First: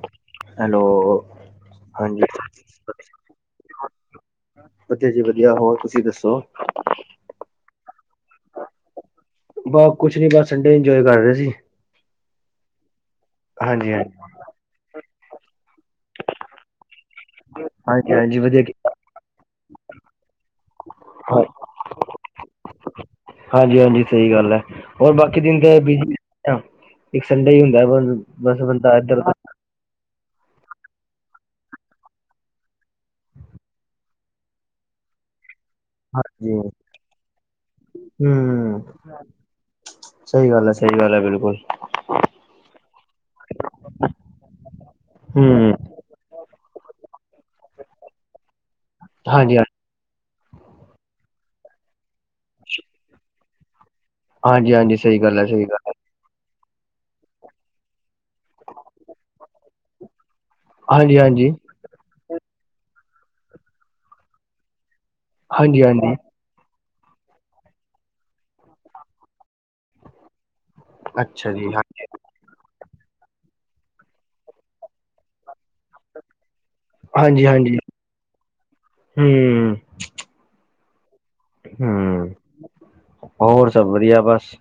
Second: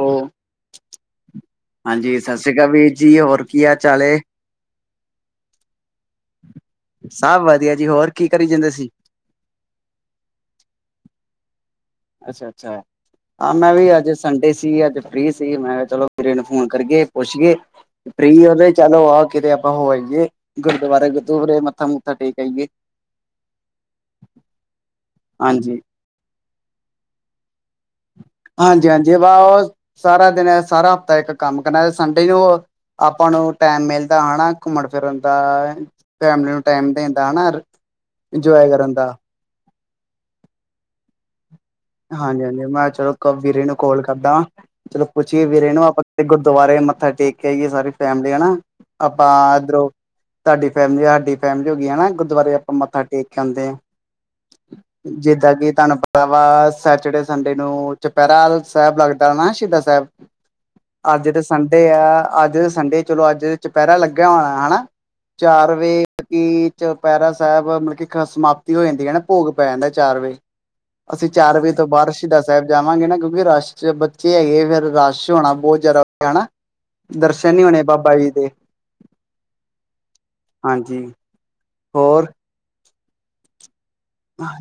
ਉਹ ਹੈਲੋ! ਹਾਂਜੀ ਸਤਿ ਸ੍ਰੀ ਅਕਾਲ ਵੀਰ ਜੀ ਹੋਰ ਕੀ ਹਾਲ ਚਾਲ ਏ ਵਧੀਆ ਜੀ ਵਧੀਆ, ਹੋਰ ਤੁਸੀਂ ਦੱਸੋ? ਸਭ ਵਧੀਆ ਜੀ, ਹੋਰ ਕੀ ਕਰੀ ਜਾਂਦੇ ਸੀ? ਬੳ ਕੁਛ ਨੀ ਬਸ, ਸੰਡੇ ਇੰਜੋਏ ਕਰ ਰਹੇ ਸੀ। ਅੱਛਾ ਅੱਛਾ, ਹਾਂ ਮੈਂ ਵੀ ਹਾਂਜੀ ਅੱਜ ਹਾਂਜੀ ਸੰਡੇ ਸੀ ਅੱਜ ਫ੍ਰੀ ਸੀ, ਮੈਂ ਚਲੋ ਵੀਰੇ ਨੂੰ ਫੋਨ ਕਰਕੇ ਪੁੱਛਿਏ। ਹਾਂਜੀ ਹਾਂਜੀ ਫ੍ਰੀ ਆ ਵਧੀਆ ਤੇ, ਕੀ ਚਲੋ ਆ ਕਿਤੇ ਆਪਾਂ ਹੋ ਆਈਏ। ਗੁਰਦੁਆਰੇ ਹਾਂ ਗੁਰਦੂਰੇ, ਮੱਥਾ ਮੁੱਥਾ ਟੇਕ ਆਈਏ। ਹਾਂਜੀ ਹਾਂਜੀ, ਸਹੀ ਗੱਲ ਹੈ, ਹੋਰ ਬਾਕੀ ਦਿਨ ਤੇ ਹਾਂਜੀ ਹਾਂ, ਇੱਕ ਸੰਡੇ ਹੀ ਹੁੰਦਾ ਬੱਸ। ਹਾਂਜੀ ਹਾਂਜੀ, ਵਾ ਉਹ ਸਾਰਾ ਦਿਨ ਏ, ਸਾਰਾ ਪੈਕ ਇੱਕ ਕੰਮ ਕਰਨਾ, ਸੰਡੇ ਇ ਉਹ ਆਪਾਂ ਨੂੰ ਟਾਈਮ ਮਿਲਦਾ ਆਣਾ, ਘੁੰਮਣ ਫਿਰਨ ਦਾ ਫੈਮਲੀ ਹਾਂਜੀ ਨੂੰ ਟਾਈਮ ਦੇਨ ਦਾ ਆਣਾ, ਇੰਜੋਏ ਹਮ ਕਰਨ ਦਾ ਸਹੀ ਗੱਲ ਹੈ ਸਹੀ ਗੱਲ ਹੈ, ਬਿਲਕੁਲ ਹਾਂਜੀ ਹਾਂਜੀ, ਮੈਂ ਚਲੋ ਕ ਵੀਰੇ ਨੂੰ ਕਾਲ ਕਰਦਾ ਹਾਂ, ਚਲੋ ਪੁੱਛੀਏ ਵੀਰੇ ਹਮ ਨੂੰ ਆਪਾਂ ਤੇ ਗੁਰਦੁਆਰੇ ਮੱਥਾ ਟੇਕ ਕੇ ਆਈਏ ਸਾਰੇ ਫੈਮਲੀ ਹਨਾ, ਹਾਂਜੀ ਆਪਾਂ ਇਧਰੋਂ ਤੁਹਾਡੀ ਫੈਮਿਲੀ, ਹਾਡੀ ਫੈਮਲੀ ਹੋ ਗਈ, ਹੈਨਾ ਗੁਰਦੁਆਰੇ ਆਪਾਂ ਮੱਥਾ ਟੇਕ ਕੇ ਆਉਂਦੇ ਹਾਂ। ਹਾਂਜੀ ਹਾਂਜੀ ਸਹੀ ਗੱਲ ਹੈ ਜਿੱਦਾਂ ਸਹੀ ਕਿ ਗੱਲ ਤੁਹਾਨੂੰ ਪ ਤਾ ਵਾ ਸੈਟਰਡੇ ਸੰਡੇ ਨੂੰ ਚੁਪਹਿਰਾ ਸਾਹਿਬ, ਲੱਗਦਾ ਨਾ ਸ਼ਹੀਦਾ ਸਾਹਿਬ। ਹਾਂਜੀ ਅੱਜ ਤਾਂ ਹਾਂਜੀ ਸੰਡੇ ਆ, ਅੱਜ ਸੰਡੇ ਚਲੋ ਅੱਜ ਚੁਪਹਿਰਾ ਲੱਗਿਆ ਹੋਣਾ ਹੈ ਹਨਾ? ਚਾਰ ਹਾਂਜੀ ਵੇ ਹਾਂਜੀ ਕਿ ਚੁਪਹਿਰਾ ਸਾਹਿਬ, ਮੁੜ ਕੇ ਸਮਾਪਤੀ ਹੋ ਜਾਂਦੀ ਹੈ ਨਾ, ਭੋਗ ਪੈ ਜਾਂਦਾ ਚਾਰ ਵਜੇ। ਅਸੀਂ ਅੱਛਾ ਚਾਰ ਵਜੇ ਜੀ ਹਾਂ ਫੇਰ ਸ਼ਹਿਦਾ ਸਾਹਿਬ ਜਾਵਾਂਗੇ ਨਾ, ਕਿਉਂਕਿ ਰਸ਼ ਚ ਬੱਚੇ ਹੈਗੇ ਫਿਰ ਰਸ਼ ਹੋਣਾ, ਬਹੁਤ ਜ਼ਿਆਦਾ ਹਣਾ? ਹਾਂਜੀ ਦਰਸ਼ਨ ਨੀ ਹਾਂਜੀ ਹੋਣੇ ਬਾਬਾ ਜੀ ਦੇ, ਹਮ ਹਾਂਜੀ। ਹਮ, ਹੋਰ ਹੋਰ ਸਭ ਵਧੀਆ। ਬਸ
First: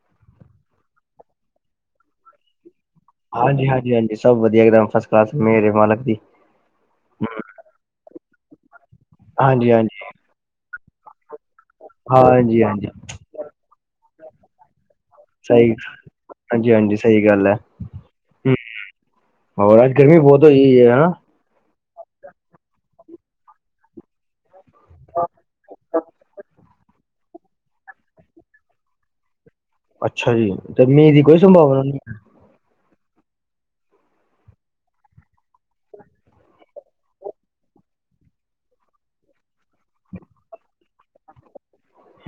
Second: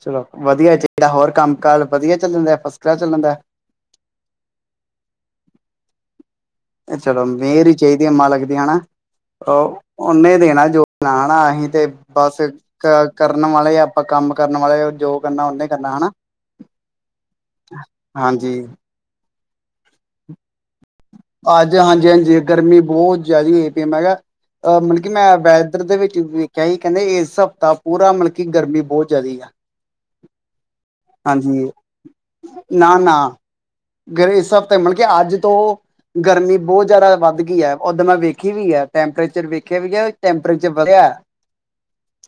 ਚਲੋ ਵਧੀਆ ਚਾਹੀਦਾ ਹੋਰ ਕੰਮ-ਕਜ ਵਧੀਆ ਚੱਲਣ ਦਾ ਫਸਟ ਕਲਾਸ ਚੱਲਣ ਦਾ? ਹਾਂਜੀ, ਹਾਂਜੀ, ਹਾਂਜੀ ਸਭ ਵਧੀਆਮ ਫਸਟ ਕਲਾਸ ਮੇਰੇ ਮਾਲਕ ਦੀ। ਚਲੋ ਮਿਹਰ ਹੀ ਚਾਹੀਦੀ ਮਾਲਕ ਦੀ ਹਨਾ? ਉਹ ਹਾਂਜੀ-ਹਾਂਜੀ, ਉਹਨੇ ਦੇਣਾ ਜੋ ਲਾਣਾ ਅਸੀਂ ਤੇ ਬਸ- ਹਾਂਜੀ-ਹਾਂਜੀ, ਕਰਨ ਵਾਲੇ ਆਪਾਂ ਕੰਮ ਕਰਨ ਵਾਲੇ, ਜੋ ਕਰਨਾ ਉਹਨੇ ਸਹੀ ਕਰਨਾ ਹੈਨਾ? ਹਾਂਜੀ-ਹਾਂਜੀ ਸਹੀ ਗੱਲ ਐ। ਹਾਂਜੀ। ਹੂੰ, ਹੋਰ? ਅੱਜ ਗਰਮੀ ਬਹੁਤ ਹੋਈ ਹੈ ਹਨ? ਅੱਜ ਹਾਂਜੀ-ਹਾਂਜੀ ਗਰਮੀ ਬਹੁਤ ਜ਼ਿਆਦਾ ਹੋ ਪਈ ਮੈਂ ਗਾ ਅ ਮਤਲਬ ਕਿ ਮੈਂ ਵੈਦਰ ਦੇ ਵਿੱਚ ਵੇਖਿਆ ਹੀ ਕਹਿੰਦੇ ਇਸ ਹਫ਼ਤਾ ਪੂਰਾ ਮਤਲਬ ਕਿ ਗਰਮੀ ਬਹੁਤ ਜ਼ਿਆਦਾ ਆ। ਅੱਛਾ ਜੀ? ਤੇ ਮੀਂਹ ਦੀ ਕੋਈ ਸੰਭਾਵਨਾ ਨੀ? ਨਾ-ਨਾ, ਗਰਮੀ ਇਸ ਹਫ਼ਤੇ ਮਤਲਬ ਕੇ ਅੱਜ ਤੋਂ ਗਰਮੀ ਬਹੁਤ ਜ਼ਿਆਦਾ ਵੱਧ ਗਈ ਹੈ, ਉੱਦਾਂ ਮੈਂ ਵੇਖੀ ਵੀ ਹੈ ਟੈਂਪਰੇਚਰ ਵੇਖਿਆ ਵੀ ਹੈ ਟੈਂਪਰੇਚਰ ਵਧਿਆ।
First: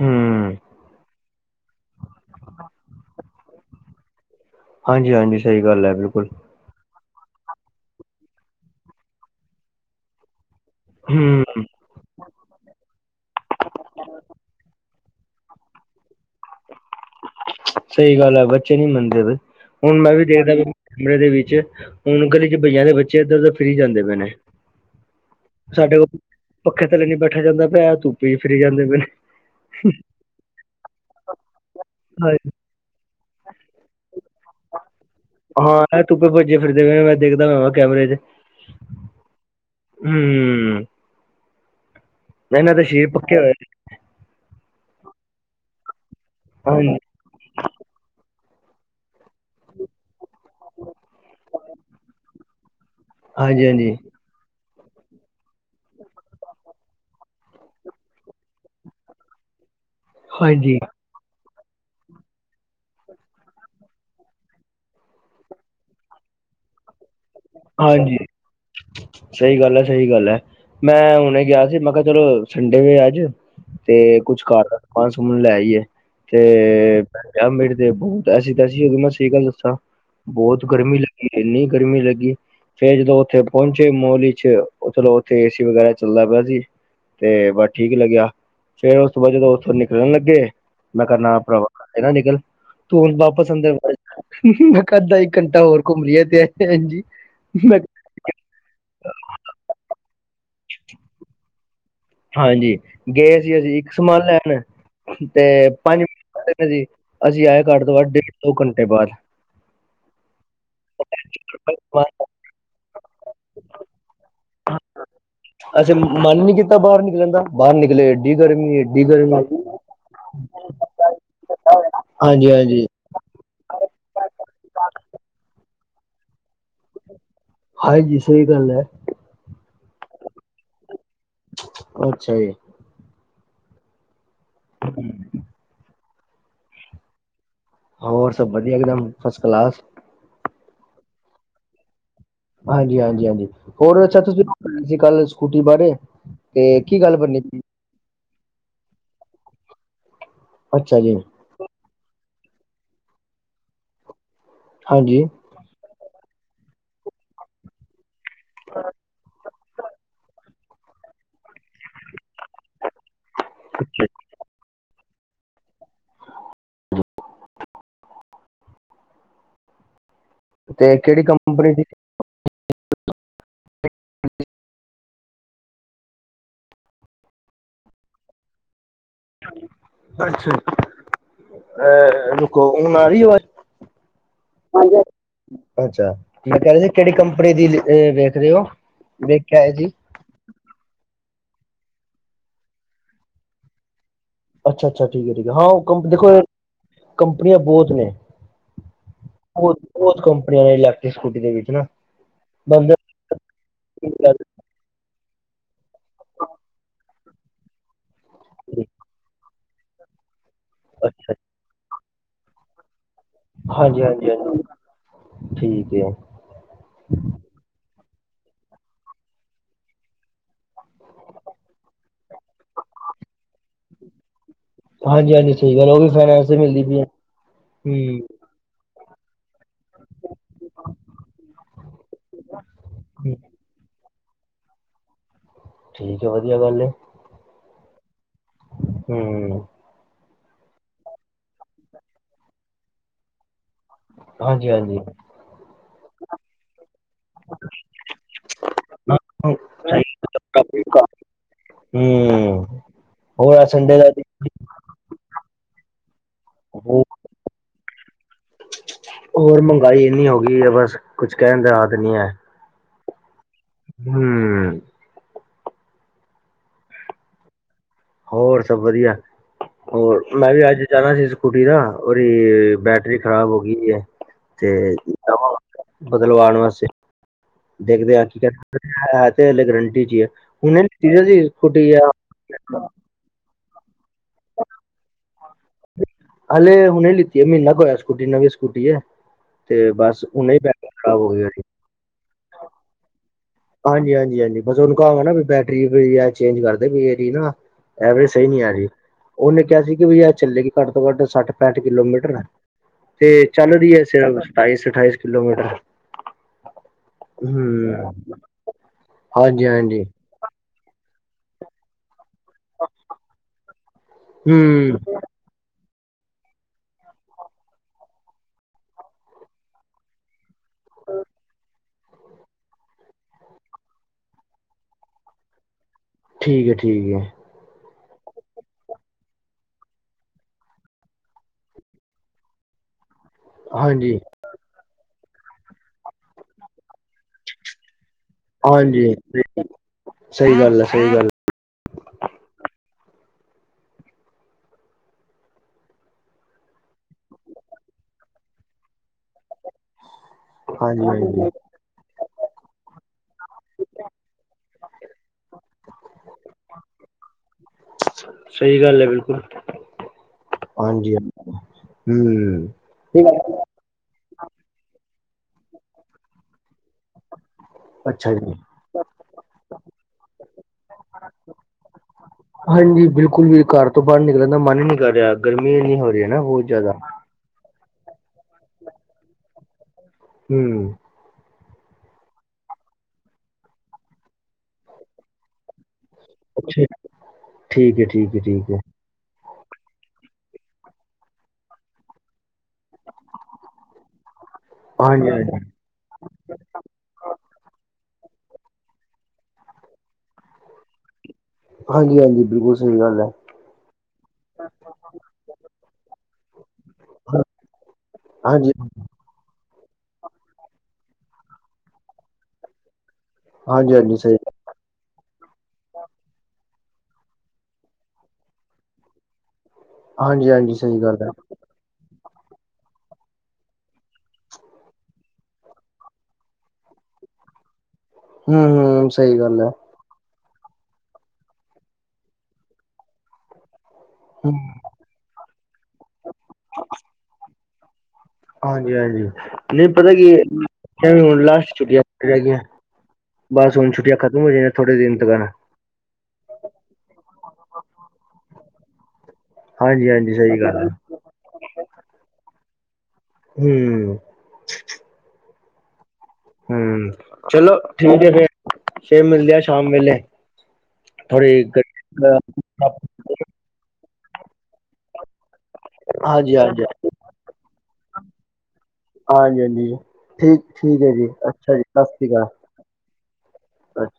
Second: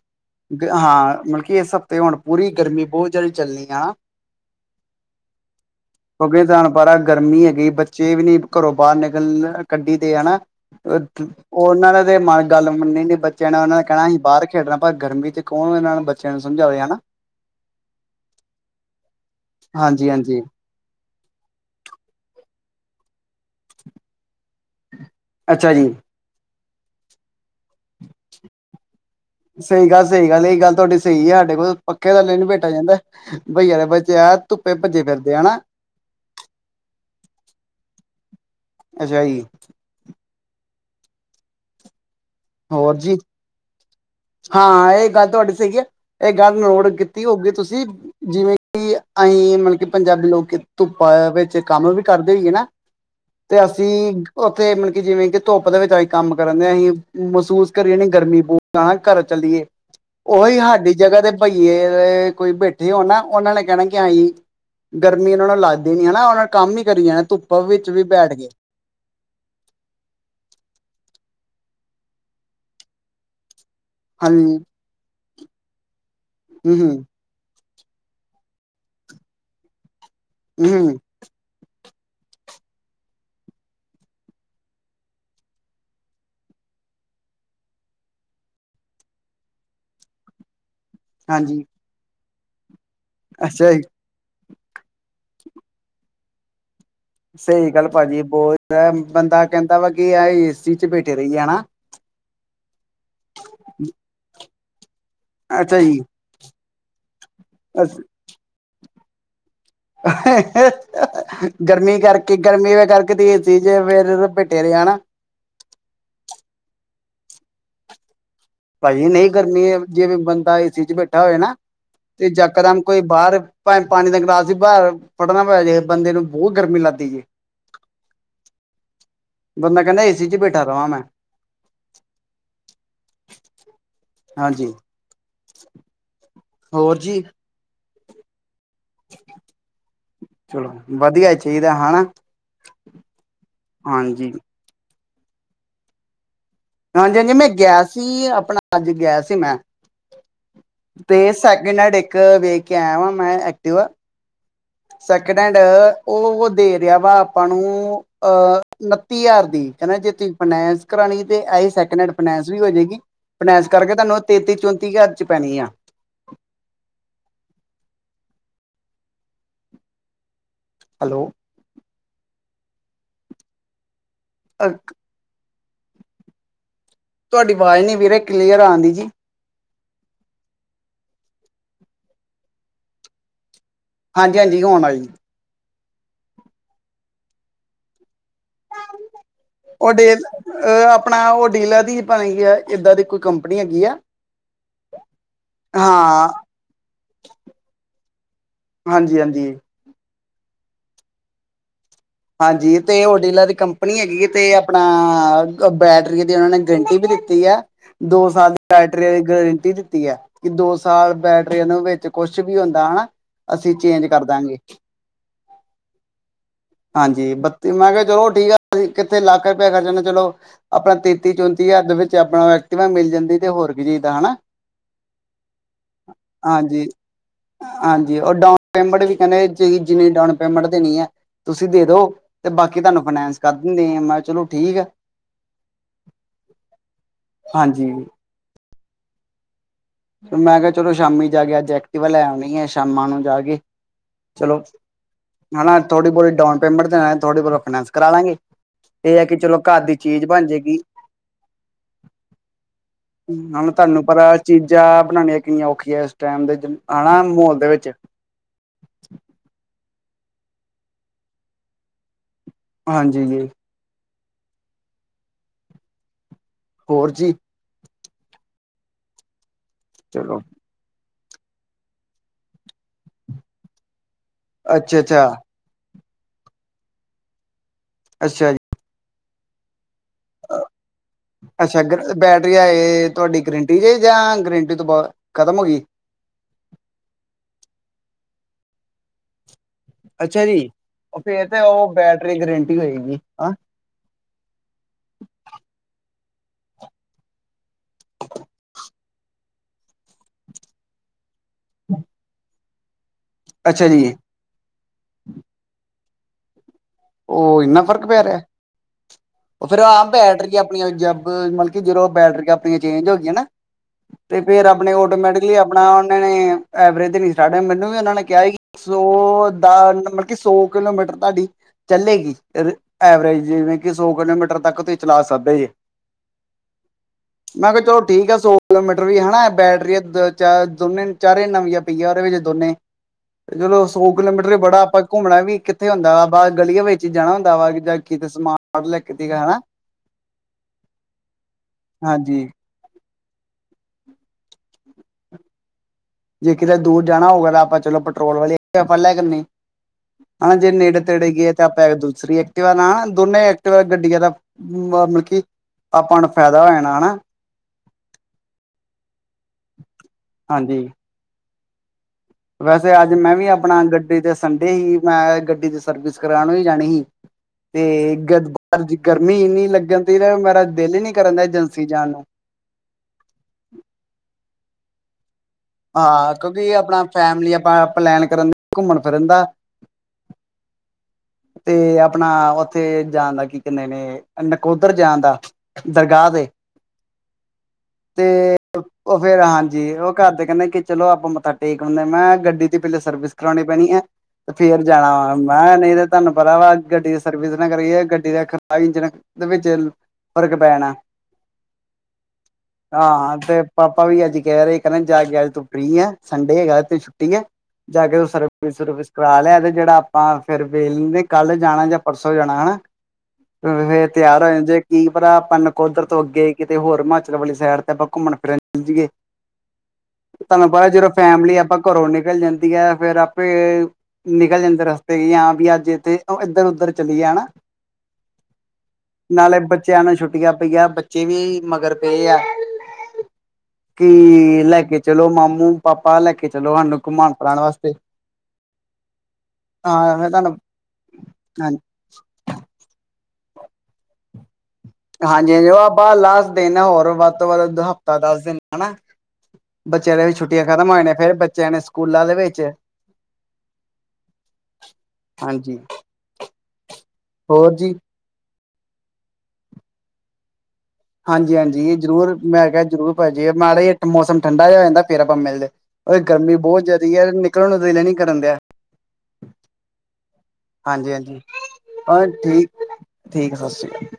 ਹੂੰ, ਹਾਂ, ਮਤਲਬ ਕੀ ਇਸ ਹਫ਼ਤੇ ਹੁਣ ਪੂਰੀ ਗਰਮੀ ਬਹੁਤ ਜਿਆਦਾ ਚੱਲਣੀ ਆ। ਹਾਂਜੀ-ਹਾਂਜੀ, ਸਹੀ ਗੱਲ ਹੈ, ਬਿਲਕੁਲ। ਬਾਰਾ ਗਰਮੀ ਹੈਗੀ, ਬੱਚੇ ਵੀ ਨੀ ਘਰੋਂ ਬਾਹਰ ਨਿਕਲ ਕੱਢੀ ਤੇ ਹਨਾ? ਹੂੰ ਉਹਨਾਂ ਦੇ ਮ- ਗੱਲ ਮੰਨਨੀ ਨੀ ਬੱਚਿਆਂ ਨੇ ਉਹਨਾਂ ਨੇ ਕਹਿਣਾ ਅਸੀਂ ਬਾਹਰ ਖੇਡਣਾ ਪਰ ਗਰਮੀ ਚ ਕੌਣ ਉਹਨਾਂ ਨਾਲ ਬੱਚ ਬੱਚਿਆਂ ਨੂੰ ਸਮਝਾਵੇ ਹੈਨਾ? ਸਹੀ ਗੱਲ ਹੈ, ਬੱਚੇ ਨੀ ਮੰਨਦੇ ਬਈ ਹੁਣ ਹਾਂਜੀ ਮੈਂ ਵੀ ਹਾਂਜੀ ਦੇਖਦਾ ਕਮਰੇ ਦੇ ਵਿੱਚ ਹੁਣ ਗਲੀ ਚ ਬਈਆਂ ਦੇ ਬੱਚੇ ਇਧਰ- ਉਧਰ ਫਿਰੀ ਜਾਂਦੇ ਪਏ ਨੇ। ਅੱਛਾ ਜੀ। ਸਾਡੇ ਕੋਲ ਪੱਖੇ ਥੱਲੇ ਨੀ ਬੈਠਾ ਜਾਂਦਾ ਪਿਆ ਧੁੱਪੀ ਫਿਰੀ ਜਾਂਦੇ ਪਏ ਨੇ। ਸਹੀ ਗੱਲ ਸਹੀ ਗੱਲ ਇਹੀ ਗੱਲ ਤੁਹਾਡੀ ਸਹੀ ਹੈ, ਸਾਡੇ ਕੋਲ ਪੱਖੇ ਥੱਲੇ ਨੀ ਹਾਂਜੀ, ਬੈ ਪੈ ਜਾਂਦਾ, ਬਈਆ ਦੇ ਬੱਚੇ ਆ ਧੁੱਪੇ ਭੱਜੇ ਫਿਰ ਹਾਂ, ਧੁੱਪੇ ਭੱਜੇ ਫਿਰਦੇ ਮੈਂ ਦੇਖਦਾ ਮੈਂ ਕੈਮਰੇ ਚ। ਅੱਛਾ ਜੀ ਹਮ ਹੋਰ ਸਰੀਰ ਜੀ। ਪੱਕੇ ਹੋਏ ਨੇ, ਹਾਂ ਇਹ ਗੱਲ ਤੁਹਾਡੀ ਸਹੀ ਆ ਇਹ ਗੱਲ ਨੋਟ ਹਾਂਜੀ, ਕੀ ਤੀ ਹੋਊਗੀ ਤੁਸੀਂ? ਜਿਵੇਂ ਕਿ, ਆਈ ਮਤਲਬ ਕਿ ਪੰਜਾਬੀ ਲੋਕ ਧੁੱਪਾ ਵਿੱਚ ਕੰਮ ਵੀ ਕਰਦੇ ਹੋਈਏ ਨਾ ਤੇ ਅਸੀਂ ਹਾਂਜੀ-ਹਾਂਜੀ, ਹਾਂਜੀ। ਉੱਥੇ ਮਤਲਬ ਕੀ, ਜਿਵੇਂ ਕਿ ਧੁੱਪ ਦੇ ਵਿੱਚ ਆਈ ਕੰਮ ਕਰਨਦੇ ਹ ਅਸੀਂ। ਮਹਿਸੂਸ ਕਰੀਏ ਨਾ ਗਰਮੀ ਬੂਤ ਘਰ ਚੱਲਏ ਉਹੀ ਹਾਂਜੀ ਹਾਡੀ ਜਗ੍ਹਾ ਦੇ ਬਈਏ ਕੋਈ ਬੈਠੇ ਹੋ ਨਾ ਉਹਨਾਂ ਨੇ ਕਹਿਣਾ ਕਿ ਆਈ ਗਰਮੀ ਉਹਨਾਂ ਨੂੰ ਲੱਗਦੀ ਨੀ ਹਨਾਂ, ਉਹਨਾਂ ਨੇ ਕੰਮ ਹੀ ਕਰੀ ਜਾਣਾ ਧੁੱਪ ਵਿੱਚ ਵੀ ਹਾਂਜੀ, ਬੈਠ ਗਏ। ਸਹੀ ਗੱਲ ਐ, ਸਹੀ ਗੱਲ ਐ। ਮੈਂ ਹੁਣੇ ਗਿਆ ਸੀ, ਮੈਂ ਕਿਹਾ ਚਲੋ ਸੰਡੇ ਵੇ ਅੱਜ ਤੇ ਕੁਛ ਹਾਂਜੀ [unintelligible] ਤੇ ਹੂੰ ਆ ਮੇਰੇ ਤੇ ਬਹੁਤ ਐਸੀ ਤੈਸੀ ਹੋ ਗਈ, ਮੈਂ ਸਹੀ ਗੱਲ ਦੱਸਾਂ ਬਹੁਤ ਗਰਮੀ ਹੂੰ ਲੱ ਇੰਨੀ ਗਰਮੀ ਲੱਗੀ ਫੇਿਰ ਜਦੋਂ ਉੱਥੇ ਪਹੁੰਚੇ ਮੋਲ 'ਚ, ਚਲੋ ਉੱਥੇ ਏਸੀ ਵਗੈਰਾ ਚੱਲਦਾ ਪਿਆ ਸੀ। ਤੇ ਬਸ ਠੀਕ ਲੱਗਿਆ, ਫੇਰ ਉਸ ਤੋਂ ਬਾਅਦ ਜਦੋਂ ਉੱਥੋਂ ਨਿਕਲਣ ਲੱਗੇ ਮੈਂ ਕਿਹਾ ਨਾ ਹਾਂਜੀ ਪਰਾਵਾ, ਤੂੰ ਵਾਪਸ ਅੱਛਾ ਅੰਦਰ ਜੀ ਮੈਂ ਕਰਦਾ ਇੱਕ ਘੰਟਾ ਹੋਰ ਘੁੰਮ ਲਈਏ, ਤੇ ਹਾਂਜੀ ਸਹੀ ਮੈਂ ਗੱਲ ਭਾਜੀ ਬਹੁਤ ਬੰਦਾ ਕਹਿੰਦਾ ਵਾ ਕਿ, ਆਹ ਏਸੀ 'ਚ ਬੈਠੇ ਰਹੀਏ, ਹੈਨਾ। ਹਾਂਜੀ, ਗਏ ਸੀ ਅਸੀਂ ਇੱਕ ਸਮਾਨ ਲੈਣ, ਤੇ ਅੱਛਾ ਜੀ ਪੰਜ ਜੀ ਅਸੀਂ ਆਏ ਘਰ, ਤੋਂ ਬਾਅਦ ਡੇਢ ਦੋ ਘੰਟੇ ਬਾਅਦ [unintelligible] ਗਰਮੀ ਕਰਕੇ, ਗਰਮੀ ਕਰਕੇ ਤੇਜ਼ ਸੀ, ਜੇ ਫੇਰ ਭਿੱਟੇ ਤੇ ਆ ਨਾ ਜਾਨਾ। ਅੱਛੇ ਮਨ ਨੀ ਕੀਤਾ ਬਾਹਰ ਨਿਕਲਣ ਦਾ, ਬਾਹਰ ਨਿਕਲੇ ਇੰਨੀ ਗਰਮੀ ਭਾਜੀ ਨਹੀਂ ਗਰਮੀ, ਜੇ ਬੰਦਾ ਏਸੀ 'ਚ ਬੈਠਾ ਹੋਵੇ ਨਾ, ਤੇ ਹਾਂਜੀ-ਹਾਂਜੀ, ਯਕਦਮ ਹਾਂਜੀ ਕੋਈ ਬਾਹਰ ਭਵੇ, ਪਾਣੀ ਦਾ ਗਲਾਸ ਹੀ ਬਾਹਰ ਫੜਨਾ ਪਇਆ ਜੇ ਬੰਦੇ ਨੂੰ, ਬਹੁਤ ਗਰਮੀ ਲੱਗਦੀ ਜੇ। ਹਾਂਜੀ, ਸਹੀ ਗੱਲ ਹੈ। ਬੰਦਾ ਕਹਿੰਦਾ, ਏ ਸੀ 'ਚ ਬੈਠਾ ਰਵਾਂ ਮੈਂ ਅੱਛਾ ਜੀ। ਹਾਂਜੀ। ਹੋਰ ਜੀ? ਹੋਰ ਸਭ ਵਧੀਆ ਇਕਦਮ, ਫਸਟ ਕਲਾਸ ਚਲੋ ਵਧੀਆ ਹੀ ਚਾਹੀਦਾ, ਹੈਣਾ। ਹਾਂਜੀ- ਹਾਂਜੀ, ਹਾਂਜੀ, ਹੋਰ ਅੱਛਾ ਤੁਸੀਂ ਗਏ ਸੀ ਕੱਲ ਸਕੂਟੀ ਬਾਰੇ? ਤੇ ਕੀ ਗੱਲ ਹਾਂਜੀ ਹਾਂਜੀ ਬਣਨੀ ਮੈਂ ਸੀ ਗਿਆ ਸੀ, ਆਪਣਾ ਅੱਜ ਗਿਆ ਸੀ ਮੈਂ, ਅੱਛਾ ਜੀ ਤੇ ਸੈਕਿੰਡਡ ਹੈਂਡ ਇੱਕ ਬ ਕਿਹਾ ਆਇ ਵ, ਮੈਂ ਐਕਟਿਵਾ ਹਾਂਜੀ ਸੈਕਿੰਡ ਹੈਂਡ, ਉਹ ਦੇ ਰਿਹਾ ਵਾ ਆਪਾਂ ਨੂੰ ਅਹ ਤਤੀ ਹਜ਼ਾਰ ਦੀ, ਕਹਿੰਦਾ ਜੇ ਤੁਸੀਂ ਫਾਈਨੈਂਸ ਕਰਾਉਣੀ, ਤੇ ਇਹ ਸੈਕਿੰਡ ਹੈਂਡ ਫਾਈਨੈਂਸ ਵੀ ਹੋ ਜਾਏਗੀ ਪਨੈਸ ਕਰਕੇ ਤੁਹਾਨੂੰ, ਤੇਤੀ -ਚੌਂਤੀ ਕੁ ਹਜਾਰ 'ਚ ਪੈਣੀ ਆ। ਤੇ ਕਿਹੜੀ ਹੈਲੋ ਕੰਪਨੀ ਦੀ? ਅ ਤੁਹਾਡੀ ਆਵਾਜ਼ ਨੀ ਵੀਰੇ, ਕਲੀਅਰ ਆਉਂਦੀ ਜੀ ਅੱਛਾ, ਅਹ ਰੁਕੋ, ਹੁਣ ਆ ਰਹੀ ਆਵਾਜ਼? ਹਾਂਜੀ ਹਾਂਜੀ, ਹੋਣ ਆ ਜੀ ਅੱਛਾ, ਮੈਂ ਕਹਿ ਰ ਸੀ, ਕਿਹੜੀ ਕੰਪਨੀ ਦੀ ਵੇਖ ਰਹੇ ਹੋ? ਵਖਿਆ ਉਹ ਡੇ ਆਪਣਾ ਉਹ ਡੇਲਰ ਦੀ ਭਵੇ, ਕੀ ਇਏਦਾਂ ਦੀ ਕੋਈ ਕੰਪਨੀ ਹੈਗੀ ਆ। ਅੱਛਾ ਅੱਛਾ, ਠੀਕ ਹੈ ਠੀਕ ਹੈ, ਹਾਂ ਉਹ ਕੰ ਦੇਖੋ ਕੰਪਨੀਆਂ ਬਹੁਤ ਨੇ ਹਾਂਜੀ, ਹਾਂਜੀ। ਬਹੁਤ ਬਹੁਤ ਕੰਪੀਆਂ ਨੇ, ਇਲੈਕਟ੍ਰਿਕ ਸਕੂਟੀ ਦੇ ਵਿੱਚ ਨਾ ਹਾਂਜੀ, ਬੰਦਾ ਤੇ ਉਹਓਡੀਲਾ ਦੀ ਕੰਪ ਆਪਣੀ ਹੈਗੀ ਹੈ ਤੇ ਆਪਣਾ, ਬੈਟਰੀ ਦੀ ਉਹਨਾਂ ਨੇ ਗਰੰਟੀ ਵੀ ਦਿੱਤੀ ਆ ਦੋ ਸਾਲ ਦੀ, ਬੈਟਰੀ ਦੀ ਗਰੰਟੀ ਦਿੱਤੀ ਹੈ ਕਿ ਦੋ ਸਾਲ ਅੱਛਾ ਬੈਟ ਟ੍ਰੇਨ ਵਿੱਚ ਕੁਛ ਵੀ ਹੁੰਦਾ ਹਨਾ, ਅਸੀਂ ਹਾਂਜੀ ਚੇਂਜ ਕਰ ਹਾਂਜੀ ਦਾਂਗੇ। ਹਾਂਜੀ ਠੀਕ ਏ। ਹਾਂਜੀ ਬੱਤੀ, ਮੈਂ ਕਿਹਾ ਚਲੋ ਠੀਕ ਆ, ਕਿੱਥੇ ਲੱਖ ਰੁਪਇਆ ਖਰਚਣਾ ਚਲੋ ਆਪਣਾ ਤੇਤੀ ਚੌਂਤੀ ਹਜਾਰ ਦੇ ਵਿੱਚ ਆਪਣਾ ਐਕਟਵਾ ਮਿਲ ਜਾਂਦੀ ਤੇ ਹੋਰ ਕੀ ਚਾਹੀਦਾ ਹਨਾ। ਹਾਂਜੀ-ਹਾਂਜੀ, ਸਹੀ ਗੱਲ ਆ ਉਹ ਵੀ ਫਾਈਨਾਸ ਮਿਲਦੀ ਹਾਂਜੀ ਪਈ ਆ ਹਾਂਜੀ ਠੀ ਉਹ ਡਾਊਨ ਪੇਮੈਂਟ ਵੀ ਕਹਿੰਦੇ ਜ ਜਿੰਨੀ ਡਾਊਨ ਪੇਮੈਂਟ ਤੇ ਨੀ ਹੈ, ਤੁਸੀਂ ਦੇ ਦੋ ਤੇ ਬਾਕੀ ਤੁਹਾਨੂੰ ਹੂੰ, ਫਾਈਨੈਂਸ ਕਰ ਦਿੰਦੇ ਚਲੋ ਠੀਕ ਆ। ਠੀਕ ਆ ਵਧੀਆ ਗੱਲ ਆ, ਹਾਂਜੀ। ਹੂੰ। ਮੈਂ ਕਿਹਾ ਚਲੋ ਸ਼ਾਮੀ ਜਾ ਕੇ ਅੱਜ ਐਕਟੀਵਾ ਲੈ ਆਣੀ ਹੈ ਸ਼ਾਮਾਂ ਨੂੰ ਜਾ ਕੇ, ਚਲੋ, ਹਾਂਜੀ ਹਾਂਜੀ ਹਨਾ ਥੋੜੀ ਬਹੁਤੀ ਡਾਊਨ ਪੇਮੈਂਟ ਤਾਂ ਹੈ, ਥੋੜੀ ਬਹੁ ਫਾਈਨੈਂਸ ਕਰਾ ਲਾਂਗੇ ਇਹ ਹੈ ਕਿ ਚਲੋ ਘਰ ਦੀ ਚੀਜ਼ ਬਣ ਜਾਏਗੀ। ਹੂੰ ਹੋਰ ਹੁਣ ਅੱਜ ਸੰਡੇ ਤੁਹਾਨੂੰ ਦਾ ਪਤਾ, ਚਾਹ ਬਣਾਣੀਆਂ ਕਿੰਨੀਆਂ ਔਖੀਆਂ ਇਸ ਟਾਈਮ ਦੇ ਆ ਹੋਰ ਹਨਾ ਮਾਹੌਲ ਦੇ ਵਿੱਚ ਹੋਰ ਮਹਿੰਗਾਈ ਇੰਨੀ ਹੋ ਗਈ ਆ ਬਸ ਕੁਝ ਕਹਿਣ ਦਾ ਰਾਦ ਨੀ ਆ, ਹਾਂਜੀ ਜੀ,, ਵ ਹੂੰ। ਹੋਰ ਜੀ। ਹੋਰ ਸਭ ਵਧੀਆ, ਹੋਰ ਚਲੋ ਮੈਂ ਵੀ ਅੱਜ, ਜਾਣਾ ਸੀ ਸਕੂਟੀ ਦਾ ਉਹਦੀ ਬੈਟਰੀ ਖਰਾਬ ਹੋ ਗਈ ਹੈ ਤੇ ਅੱਛਾ ਅੱਛਾ ਬਦਲ ਵਾਣ ਵਾਸਤੇ ਦੇਖਦੇ ਆ, ਕਿ ਅੱਛਾ ਜੀ ਕਹਿਦੇ ਹੈ ਤੇ ਹਲੇ ਗਰ੍ਹੰਟੀ ਚ ਹੀਏ। ਅੱਛਾ ਬੈਟਰੀ [unintelligible] ਇਹ ਤੁਹਾਡੀ ਗਰੰਟੀ ਚ ਜਾਂ, ਗਰੰਟੀ ਤੋਂ ਬਦ ਖਤਮ ਹੋ ਗਈ। ਹਾਲੇ ਹੁਣੇ ਲਿੱਤੀ ਹੈ, ਮਹੀਨਾ ਕਾ ਹੋਇਆ ਸਕੂਟੀ ਨਵੀ ਸਕੂਟੀ ਹੈ ਤੇ ਬਸ ਅੱਛਾ ਹੁਣੇ ਹੀ ਜੀ, ਬੈਟਰੀ ਖਰਾਬ ਉਹ ਹੋ ਗਈ ਫੇਰ ਤੇ ਉਹਦੀ ਉਹ ਬੈਟਰੇ ਦੀ ਗਰੰਟੀ ਹੋਏਗੀ, ਹਾਂ। ਹਾਂਜੀ, ਹਾਂਜੀ, ਹਾਂਜੀ, ਬਸ ਉਹਨੂੰ ਕਹਾਂਗਾ ਨਾ ਬੈਟਰੀ ਵੀ ਚੇਂਜ ਕਰਦੇ ਭੀ ਇਦੀ ਨਾਂ ਐਵਰੇਜ ਸਹੀ ਨਹੀਂ ਆ ਰਹੀ, ਉਹਨੇ ਕਿਹਾ ਸੀ ਕਿ ਵੀ ਐ ਚੱਲੇਗੀ ਘੱਟ ਤੋਂ ਘੱਟ ਸੱਠ ਪੈਂਠ ਕਿਲੋਮੀਟਰ ਤੇ ਚੱਲ ਅੱਛਾ ਰਹੀ ਹੈ, ਜੀ ਸਿਰਫ਼ ਅਠਾਈਸ- ਅਠਾਈਸ ਕਿਲੋਮੀਟਰ। ਓ ਇੰਨਾ ਫ਼ਰਕ ਹਮ ਪੈ ਰਿਹਾ ਹਾਂਜੀ ਫੇਰ ਹਾਂਜੀ ਆਪ [unintelligible] ਵੀ ਚੇਂਜ ਹੋ ਗਈਆਂ ਨਾ ਤੇ ਫੇਰ ਆਪਣੇ ਹੂੰ ਆਟੋਮੈਟਿਕ ਕਿ ਆਪਣਾਂ ਉਹਨਾ ਨੇ ਐਵਰੇਜ ਨਹੀਂ ਸ਼ਟਾਰਟ, ਮੈਨੂੰ ਵੀ ਉਹਨਾਂ ਨੇ ਕਿਹਾ ਈ, ਸੌ ਦਾ ਮਤਲਬ ਕੀ ਸੌ ਕਿਲੋਮੀਟਰ ਤਹਾਡੀ, ਚੱਲੇਗੀ, ਐਵਰੇਜ ਜਿਵੇਂ ਕਿ ਸੌ ਕਿਲੋਮੀਟਰ ਤੱਕ ਤੁਸੀਂ ਚਲਾ ਸਕਦੇ ਜੇ ਠੀਕ ਹੈ, ਠੀਕ ਹੈ। ਮੈਂ ਕਿਹਾ ਚਲੋ ਠੀਕ ਆ ਸੌ ਕਿਲੋਮੀਟਰ ਵੀ ਹਨਾ ਬੈਟਰੀਆਂ ਦੋ, ਚਾਰ ਦੋਨੇ ਚਾਰੇ ਨਵੀਆਂ ਪਈਆ ਉਹਦੇ ਵਿੱਚ ਦੋਨੇ, ਚਲੋ ਸੌ ਹਾਂਜੀ ਕਿਲੋਮੀਟਰ ਬੜਾ ਆਪਾਂ ਘੁੰਮਨਾ ਵੀ ਕਿੱਥੇ ਹੁੰਦਾ ਬਾਹਰ ਗਲੀਆਂ ਵਿੱਚ ਹੀ ਜਾਨਾ ਹੁੰਦਾ ਵਾ ਜਾਂ ਕਿਤੋ ਸਮਾਨ ਲੈ ਕੇ ਹਾਂਜੀ ਦੇਨਾ ਹਨਾਂ। ਸਹੀ ਗੱਲ ਹੈ ਸਹੀ ਗੱਲ ਹਾਂਜੀ। [inaudible] ਜੇ ਕਿਤੇ ਦੂਰ ਜਾਨਾ ਹੋਵੇਗਾ, ਤਾਂ ਆਪਾਂ ਚਲੋ ਪੈਟਰੋਲ ਵਾਲੀ ਆਪਾ ਲੈ ਜਾਣੀ, ਹਾ ਜੇ ਨੇੜੇ ਹਾਂਜੀ ਤੇੜੇ ਹਾਂਜੀ ਗਏ ਤੇ, ਆਪਾਂ ਦੂਸਰੀ ਐਕਟਵਾ ਨਾ ਦੋਨੇ ਐਕਟਵਾ ਗੱਡੀਆਂ ਦਾ ਮਤਲਬ ਕੀ ਆਪਾਂ ਨੂੰ ਫਾਏਦਾ ਹੋ ਜਾਣਾ ਹਨਾ। ਸਹੀ ਗੱਲ ਹੈ, ਬਿਲਕੁਲ ਹਾਂਜੀ ਹਾ ਹੂੰ, ਵੈਸੇ ਅੱਜ ਮੈਂ ਵੀ ਆਪਣਾ ਗੱਡੀ ਦੇ ਸੰਡੇ ਈ, ਮੈਂ ਗੱਡੀ ਦੀ ਸਰਵਿਸ ਕਰਉਨ ਵੀ ਜਾਣੀ ਸੀ। [inaudible] ਤੇ ਅੱਛਾ ਗਡ ਜੀ ਗਰਮੀ ਇਨੀ ਲੱਗਨ ਦਈ ਨਾ ਮੇਰਾ ਦਿਲ ਹੀ ਨੀ ਕਰਨ ਦਾ ਏਜੰਸੀ ਜਾਣ ਨੂੰ। ਹਾਂਜੀ, ਬਿਲਕੁਲ ਵੀ ਘਰ ਤੋਂ ਬਾਹਰ ਨਿਕਲਨ ਦਾ ਮਨ ਹੀ ਨਹੀਂ ਕਰ ਰਿਹਾ, ਗਰਮੀ ਏਨੀ ਹੋ ਰਹੀ ਹਾਂ ਹੈ ਬਹੁਤ ਕਿਉਂਕਿ ਜ਼ਿਆਦਾ। ਆਪਣਾ ਫੈਮਿਲੀ, ਆਪਾਂ ਪਲੈਨ ਕਰਨ ਦਏ ਘੁੰਮਨ-ਫਿਰਨ ਦਾ, ਹਮ। ਤੇ ਆਪਣਾ ਉੱਥੇ ਜਾਣ ਦਾ ਕੀ ਕਹਿੰਨ ਨੇ, ਨਕੋਦਰ ਜਾਣ ਦਾ। ਦਰਗਾਹ ਦੇ, ਅੱਛਾ ਠੀਕ ਹੈ ਠੀਕ ਹੈ ਤੇ ਠੀਕ ਹੈ ਉਹ ਫੇਰ ਹਾਂਜੀ, ਉਹ ਘਰਦੇ ਕਹਿੰਦੇ ਕਿ ਚਲੋ ਆਪਾਂ ਮੱਥਾ ਟੇਕ ਆਉਂਨੇ, ਮੈਂ ਗੱਡੀ ਦੀ ਪਹਿਲੇ ਸਰਵਿਸ ਕਰਾਉਣ ਪੈਣੀ ਏ। ਤੇ ਫੇਰ ਜਾਣਾ ਹਾਂਜੀ ਮੈਂ ਵਾਂ, ਹਾਂਜੀ ਮੈਂ ਹਾਂ ਨਹੀਂ ਤੇ ਤੁਹਨੂੰ ਪਤਾ ਵਾ ਗੱਡੀ ਦੀ ਸਰਵਿਸ ਨਾ ਕਰੀਏ, ਗੱਡੀ ਦਾ ਖਰਾਬ ਇੰਜਣ ਦੇ ਵਿੱਚ ਫਰਕ ਪੈ ਜਾਣਾ, ਹਾਂਜੀ ਹਾਂਜੀ ਬਿਲਕੁਲ ਸਹੀ ਗੱਲ ਹੈ ਆਹ ਤੇ, ਪਾਪਾ ਵੀ ਅੱਜ ਕਹਿ ਰਹੇ ਜਾ- ਜਾ ਅੱਜ ਤੂੰ ਫਰੀ ਆ, ਸੰਡੇ ਹੈਗਾ ਤੇ ਛੁੱਟੀ ਏ, ਜਾਕੇ ਹਾਂਜੀ ਸਰਵਿਸ-ਸੂਰਵਿਸ ਕਰਾ ਲਿਆ ਤੇ ਜਿਹੜਾ ਆਪਾਂ ਫੇਰ ਵੇਖ ਲੈਨੇ ਕੱਲ ਜਾਣਾ ਜਾਂ ਪਰਸੋਂ ਜਾਣਾ ਹਨਾਂ, ਫੇਰ ਹਾਂਜੀ ਮੈਂ ਹਾਂਜੀ ਸਹੀ ਤਿਆਰ ਹੋ ਜਾਊ ਜੇ ਕੀ ਪਤਾ ਆਪਾਂ ਨਕੋਦਰ ਤੋਂ ਅੱਗੇ, ਕਿੱਤੇ ਹੋਰ ਹਿਮਾਚਲ ਵਾਲੀ ਸਾਈਡ ਤੇ ਆਪਾਂ ਘੁੰਮਣ ਫਿਰਨ ਚਲੇ ਜਈਏ। ਹਾਂਜੀ ਤਹਾਨੂੰ ਹਾਂਜੀ ਪਤਾ ਸਹੀ ਜਦੋਂ ਗੱਲ ਹੈ ਫੈਮਲੀ ਆਪਾਂ ਘਰੋਂ ਨਿਕਲ ਜਾਂਦੀ ਹੈ, ਫੇਰ ਆਪੇ ਨਿਕਲ ਜਾਂਦੇ ਰਸਤੇ ਵੀ ਜਾਂ ਵੀ ਅੱਜ ਏ ਤੇ ਏਧਰ-ਉੱਧਰ ਚਲੀਏ। ਹੂੰ, ਹੂੰ ਸਹੀ ਗੱਲ ਆ। ਬੱਚਿਆ ਨੂੰ ਛੁੱਟੀਆਂ ਪਾਈਆ, ਬੱਚੇ ਵੀ ਮਗਰ ਪਏ ਆ। ਭੀ ਲੈ ਕੇ ਚੱਲੋ ਮਾਮੂ। ਪਾਪਾ ਲੈ ਕੇ ਚਲੋ ਸਾਨੂੰ, ਘੁਮਾਨ-ਫਿਰਾਨ ਵਾਸਤੇ। ਹਾਂਜੀ, ਹਾਂਜੀ। ਨਹੀਂ ਪਤਾ ਹਾਂ ਕੀ ਮੈਂ ਏ, ਤੁਹਾਨੂੰ ਏ ਹੁਣ ਲਾਸਟ ਹਾਂਜੀ ਛੁੱਟੀਆਂ ਰਹਿ ਗਈਆਂ, ਬਸ ਹੁਣ ਛੁੱਟੀਆਂ ਖਤਮ ਹੋ ਜਾਣ ਹਾਂਜੀ, ਹਾਂਜੀ ਉਹ ਆਪ ਬਸ ਲਾਸਟ ਦਿਨ ਆ, ਹੋਰ ਵੱਧ ਤੋਂ ਵੱਧ ਹਫ਼ਤਾ ਦਸ ਦਿਨ ਹਨਾ। ਹਾਂਜੀ ਬੱਚਿਆਂ ਦੇ ਵੀ ਹਾਂਜੀ ਸਹੀ ਛੁੱਟੀਆਂ ਗੱਲ ਆ ਖਤਮ ਹੋ ਜਾਣੀਆਂ ਨੇ, ਫਿਰ ਬੱਚਿਆਂ ਨੇ ਸਕੂਲਾਂ ਦੇ ਵਿੱਚ। ਹੂੰ। ਹਾਂਜੀ। ਹੂੰ, ਹੋਰ ਚਲੋ ਜੀ ਠੀਕ ਏ ਫਿਰ, ਫੇਰ ਮਿਲਦੇ ਆ ਸ਼ਾਮ ਵੇਲੇ। ਹਾਂਜੀ, ਥੋੜੀ ਗ ਹਾਂਜੀ ਜ਼ਰੂਰ, ਮੈਂ ਕਿਹਾ ਜ਼ਰੂਰ ਭਾਜੀ, ਮਾੜਾ ਜਿਹਾ ਮੌਸਮ ਠੰਡਾ ਜਿਹਾ ਹੋ ਜਾਂਦਾ, ਫੇਰ ਆਪਾਂ ਮਿਲਦੇ। ਓਏ ਗਰਮੀ ਹਾਂਜੀ ਬਹੁਤ ਹਾਂਜੀ ਜ਼ਿਆਦੀ ਆ, ਨਿਕਲਣ ਨੂੰ ਦਿਲ ਨੀ ਕਰਨ ਦਿਆ। ਹਾਂਜੀ, ਹਾਂਜੀ। ਠੀਕ-ਠੀਕ ਏ ਹਾਂਜੀ ਜੀ, ਹਾਂਜੀ ਅੱਛਾ ਜੀ, ਸਾਸ ਹਾਂ ਰੀ ਕਾਲ। ਠੀਕ ਠੀਕ, ਸਸ ਰੀ ਕਾਲ।